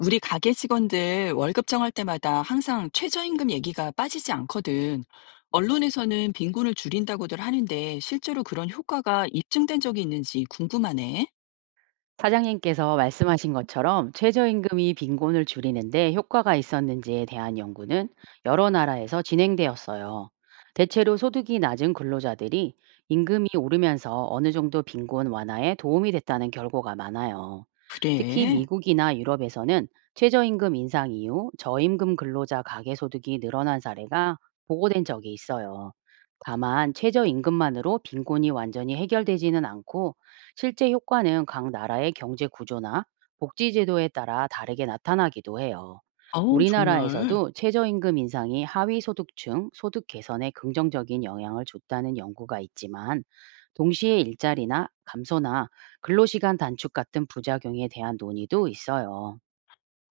우리 가게 직원들 월급 정할 때마다 항상 최저임금 얘기가 빠지지 않거든. 언론에서는 빈곤을 줄인다고들 하는데 실제로 그런 효과가 입증된 적이 있는지 궁금하네. 사장님께서 말씀하신 것처럼 최저임금이 빈곤을 줄이는데 효과가 있었는지에 대한 연구는 여러 나라에서 진행되었어요. 대체로 소득이 낮은 근로자들이 임금이 오르면서 어느 정도 빈곤 완화에 도움이 됐다는 결과가 많아요. 특히 그래. 미국이나 유럽에서는 최저임금 인상 이후 저임금 근로자 가계소득이 늘어난 사례가 보고된 적이 있어요. 다만 최저임금만으로 빈곤이 완전히 해결되지는 않고 실제 효과는 각 나라의 경제 구조나 복지 제도에 따라 다르게 나타나기도 해요. 어우, 정말. 우리나라에서도 최저임금 인상이 하위 소득층 소득 개선에 긍정적인 영향을 줬다는 연구가 있지만, 동시에 일자리나 감소나 근로시간 단축 같은 부작용에 대한 논의도 있어요.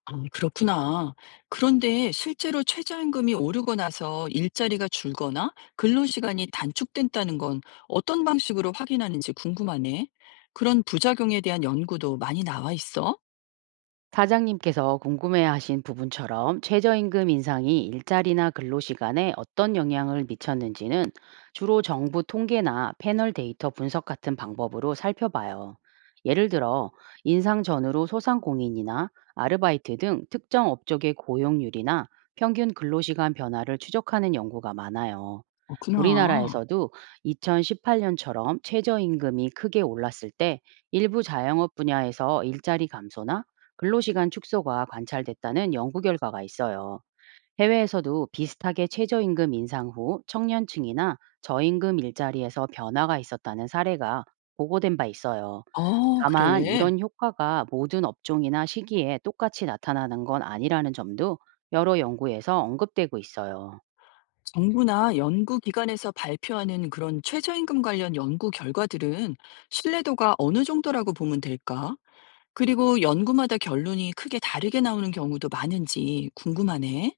아, 그렇구나. 그런데 실제로 최저임금이 오르고 나서 일자리가 줄거나 근로시간이 단축된다는 건 어떤 방식으로 확인하는지 궁금하네. 그런 부작용에 대한 연구도 많이 나와 있어? 사장님께서 궁금해하신 부분처럼 최저임금 인상이 일자리나 근로시간에 어떤 영향을 미쳤는지는 주로 정부 통계나 패널 데이터 분석 같은 방법으로 살펴봐요. 예를 들어, 인상 전후로 소상공인이나 아르바이트 등 특정 업적의 고용률이나 평균 근로시간 변화를 추적하는 연구가 많아요. 그렇구나. 우리나라에서도 2018년처럼 최저임금이 크게 올랐을 때 일부 자영업 분야에서 일자리 감소나 근로시간 축소가 관찰됐다는 연구 결과가 있어요. 해외에서도 비슷하게 최저임금 인상 후 청년층이나 저임금 일자리에서 변화가 있었다는 사례가 보고된 바 있어요. 어, 다만 그래. 이런 효과가 모든 업종이나 시기에 똑같이 나타나는 건 아니라는 점도 여러 연구에서 언급되고 있어요. 정부나 연구기관에서 발표하는 그런 최저임금 관련 연구 결과들은 신뢰도가 어느 정도라고 보면 될까? 그리고 연구마다 결론이 크게 다르게 나오는 경우도 많은지 궁금하네.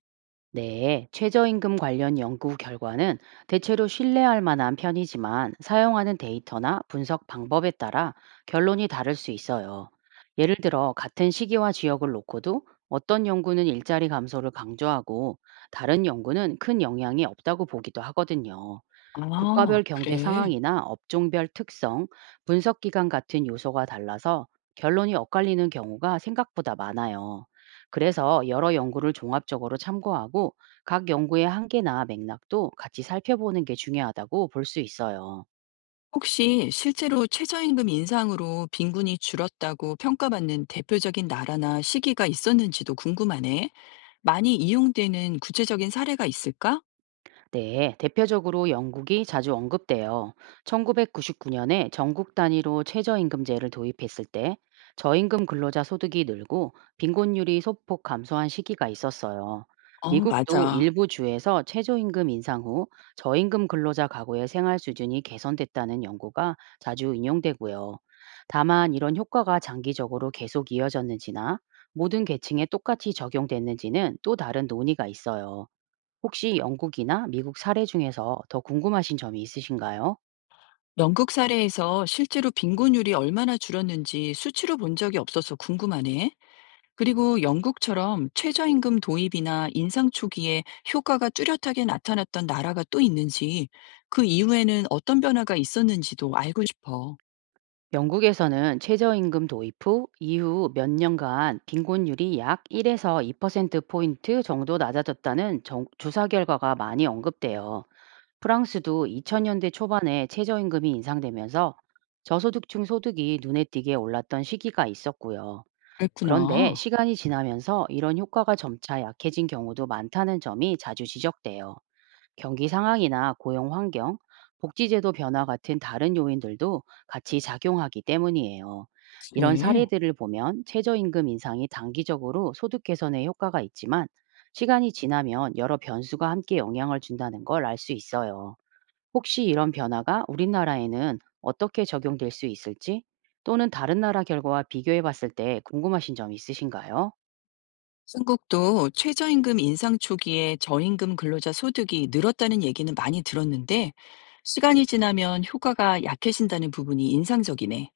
네, 최저임금 관련 연구 결과는 대체로 신뢰할 만한 편이지만, 사용하는 데이터나 분석 방법에 따라 결론이 다를 수 있어요. 예를 들어, 같은 시기와 지역을 놓고도 어떤 연구는 일자리 감소를 강조하고 다른 연구는 큰 영향이 없다고 보기도 하거든요. 아, 국가별 경제 그래. 상황이나 업종별 특성, 분석 기간 같은 요소가 달라서 결론이 엇갈리는 경우가 생각보다 많아요. 그래서 여러 연구를 종합적으로 참고하고 각 연구의 한계나 맥락도 같이 살펴보는 게 중요하다고 볼 수 있어요. 혹시 실제로 최저임금 인상으로 빈곤이 줄었다고 평가받는 대표적인 나라나 시기가 있었는지도 궁금하네. 많이 이용되는 구체적인 사례가 있을까? 네, 대표적으로 영국이 자주 언급돼요. 1999년에 전국 단위로 최저임금제를 도입했을 때 저임금 근로자 소득이 늘고 빈곤율이 소폭 감소한 시기가 있었어요. 어, 미국도 맞아. 일부 주에서 최저임금 인상 후 저임금 근로자 가구의 생활 수준이 개선됐다는 연구가 자주 인용되고요. 다만 이런 효과가 장기적으로 계속 이어졌는지나 모든 계층에 똑같이 적용됐는지는 또 다른 논의가 있어요. 혹시 영국이나 미국 사례 중에서 더 궁금하신 점이 있으신가요? 영국 사례에서 실제로 빈곤율이 얼마나 줄었는지 수치로 본 적이 없어서 궁금하네. 그리고 영국처럼 최저임금 도입이나 인상 초기에 효과가 뚜렷하게 나타났던 나라가 또 있는지, 그 이후에는 어떤 변화가 있었는지도 알고 싶어. 영국에서는 최저임금 도입 후 이후 몇 년간 빈곤율이 약 1에서 2%포인트 정도 낮아졌다는 조사 결과가 많이 언급돼요. 프랑스도 2000년대 초반에 최저임금이 인상되면서 저소득층 소득이 눈에 띄게 올랐던 시기가 있었고요. 그런데 그랬구나. 시간이 지나면서 이런 효과가 점차 약해진 경우도 많다는 점이 자주 지적돼요. 경기 상황이나 고용 환경, 복지제도 변화 같은 다른 요인들도 같이 작용하기 때문이에요. 그 이런 사례들을 보면 최저임금 인상이 단기적으로 소득 개선에 효과가 있지만, 시간이 지나면 여러 변수가 함께 영향을 준다는 걸 알 수 있어요. 혹시 이런 변화가 우리나라에는 어떻게 적용될 수 있을지, 또는 다른 나라 결과와 비교해 봤을 때 궁금하신 점 있으신가요? 한국도 최저임금 인상 초기에 저임금 근로자 소득이 늘었다는 얘기는 많이 들었는데, 시간이 지나면 효과가 약해진다는 부분이 인상적이네.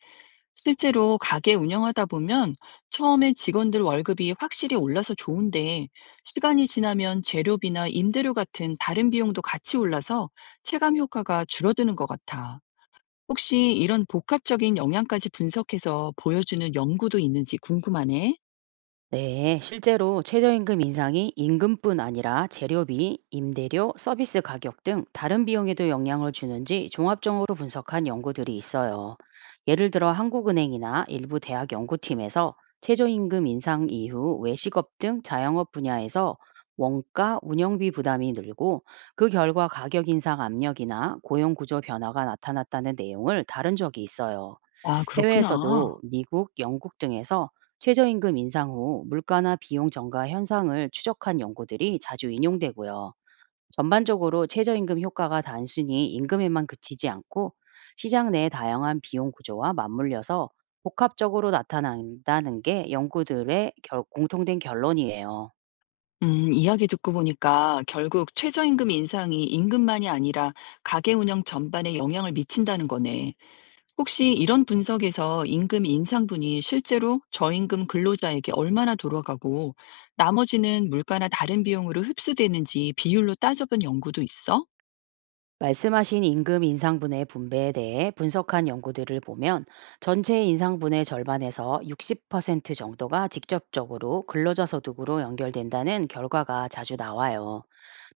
실제로 가게 운영하다 보면 처음에 직원들 월급이 확실히 올라서 좋은데 시간이 지나면 재료비나 임대료 같은 다른 비용도 같이 올라서 체감 효과가 줄어드는 것 같아. 혹시 이런 복합적인 영향까지 분석해서 보여주는 연구도 있는지 궁금하네. 네, 실제로 최저임금 인상이 임금뿐 아니라 재료비, 임대료, 서비스 가격 등 다른 비용에도 영향을 주는지 종합적으로 분석한 연구들이 있어요. 예를 들어, 한국은행이나 일부 대학 연구팀에서 최저임금 인상 이후 외식업 등 자영업 분야에서 원가, 운영비 부담이 늘고 그 결과 가격 인상 압력이나 고용 구조 변화가 나타났다는 내용을 다룬 적이 있어요. 아, 그렇구나. 해외에서도 미국, 영국 등에서 최저임금 인상 후 물가나 비용 증가 현상을 추적한 연구들이 자주 인용되고요. 전반적으로 최저임금 효과가 단순히 임금에만 그치지 않고 시장 내 다양한 비용 구조와 맞물려서 복합적으로 나타난다는 게 연구들의 공통된 결론이에요. 이야기 듣고 보니까 결국 최저임금 인상이 임금만이 아니라 가게 운영 전반에 영향을 미친다는 거네. 혹시 이런 분석에서 임금 인상분이 실제로 저임금 근로자에게 얼마나 돌아가고 나머지는 물가나 다른 비용으로 흡수되는지 비율로 따져본 연구도 있어? 말씀하신 임금 인상분의 분배에 대해 분석한 연구들을 보면, 전체 인상분의 절반에서 60% 정도가 직접적으로 근로자 소득으로 연결된다는 결과가 자주 나와요.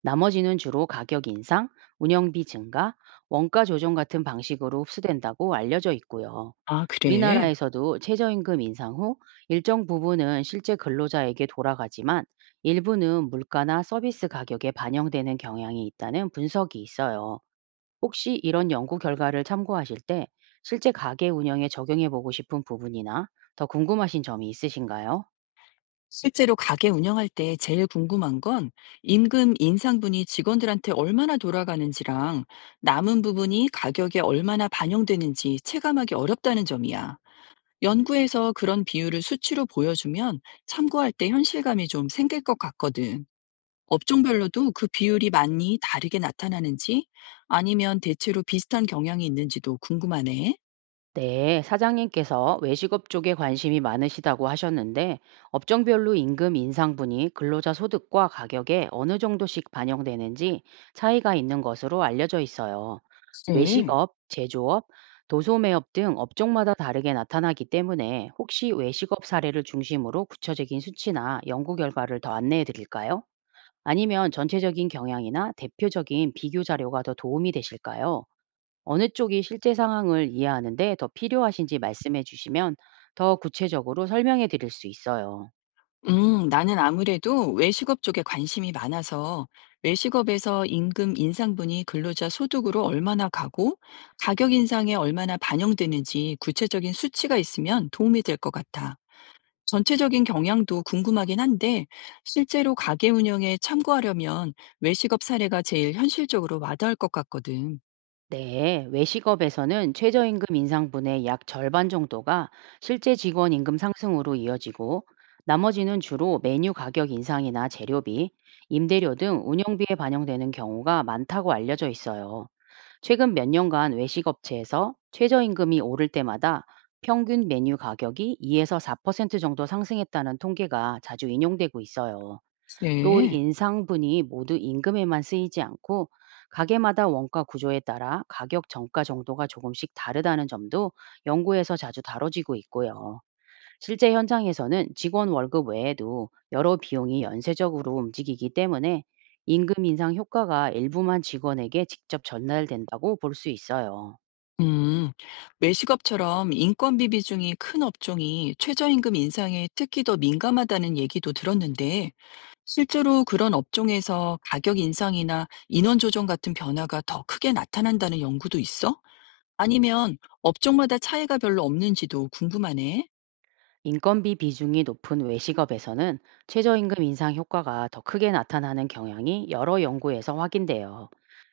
나머지는 주로 가격 인상, 운영비 증가, 원가 조정 같은 방식으로 흡수된다고 알려져 있고요. 아, 그래. 우리나라에서도 최저임금 인상 후 일정 부분은 실제 근로자에게 돌아가지만, 일부는 물가나 서비스 가격에 반영되는 경향이 있다는 분석이 있어요. 혹시 이런 연구 결과를 참고하실 때 실제 가게 운영에 적용해 보고 싶은 부분이나 더 궁금하신 점이 있으신가요? 실제로 가게 운영할 때 제일 궁금한 건 임금 인상분이 직원들한테 얼마나 돌아가는지랑 남은 부분이 가격에 얼마나 반영되는지 체감하기 어렵다는 점이야. 연구에서 그런 비율을 수치로 보여주면 참고할 때 현실감이 좀 생길 것 같거든. 업종별로도 그 비율이 많이 다르게 나타나는지 아니면 대체로 비슷한 경향이 있는지도 궁금하네. 네, 사장님께서 외식업 쪽에 관심이 많으시다고 하셨는데, 업종별로 임금 인상분이 근로자 소득과 가격에 어느 정도씩 반영되는지 차이가 있는 것으로 알려져 있어요. 네. 외식업, 제조업, 도소매업 등 업종마다 다르게 나타나기 때문에 혹시 외식업 사례를 중심으로 구체적인 수치나 연구 결과를 더 안내해 드릴까요? 아니면 전체적인 경향이나 대표적인 비교 자료가 더 도움이 되실까요? 어느 쪽이 실제 상황을 이해하는데 더 필요하신지 말씀해 주시면 더 구체적으로 설명해 드릴 수 있어요. 나는 아무래도 외식업 쪽에 관심이 많아서 외식업에서 임금 인상분이 근로자 소득으로 얼마나 가고 가격 인상에 얼마나 반영되는지 구체적인 수치가 있으면 도움이 될 것 같아. 전체적인 경향도 궁금하긴 한데 실제로 가게 운영에 참고하려면 외식업 사례가 제일 현실적으로 와닿을 것 같거든. 네, 외식업에서는 최저임금 인상분의 약 절반 정도가 실제 직원 임금 상승으로 이어지고, 나머지는 주로 메뉴 가격 인상이나 재료비, 임대료 등 운영비에 반영되는 경우가 많다고 알려져 있어요. 최근 몇 년간 외식 업체에서 최저임금이 오를 때마다 평균 메뉴 가격이 2에서 4% 정도 상승했다는 통계가 자주 인용되고 있어요. 또 네. 인상분이 모두 임금에만 쓰이지 않고 가게마다 원가 구조에 따라 가격 정가 정도가 조금씩 다르다는 점도 연구에서 자주 다뤄지고 있고요. 실제 현장에서는 직원 월급 외에도 여러 비용이 연쇄적으로 움직이기 때문에 임금 인상 효과가 일부만 직원에게 직접 전달된다고 볼 수 있어요. 음, 외식업처럼 인건비 비중이 큰 업종이 최저임금 인상에 특히 더 민감하다는 얘기도 들었는데, 실제로 그런 업종에서 가격 인상이나 인원 조정 같은 변화가 더 크게 나타난다는 연구도 있어? 아니면 업종마다 차이가 별로 없는지도 궁금하네. 인건비 비중이 높은 외식업에서는 최저임금 인상 효과가 더 크게 나타나는 경향이 여러 연구에서 확인돼요.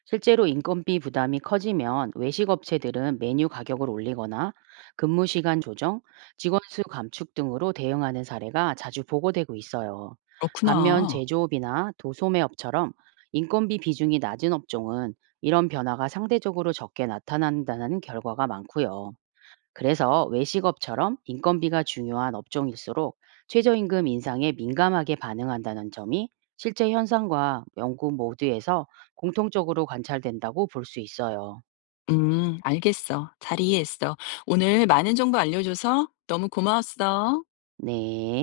실제로 인건비 부담이 커지면 외식업체들은 메뉴 가격을 올리거나 근무 시간 조정, 직원 수 감축 등으로 대응하는 사례가 자주 보고되고 있어요. 반면 그렇구나. 제조업이나 도소매업처럼 인건비 비중이 낮은 업종은 이런 변화가 상대적으로 적게 나타난다는 결과가 많고요. 그래서 외식업처럼 인건비가 중요한 업종일수록 최저임금 인상에 민감하게 반응한다는 점이 실제 현상과 연구 모두에서 공통적으로 관찰된다고 볼 수 있어요. 알겠어. 잘 이해했어. 오늘 많은 정보 알려줘서 너무 고마웠어. 네.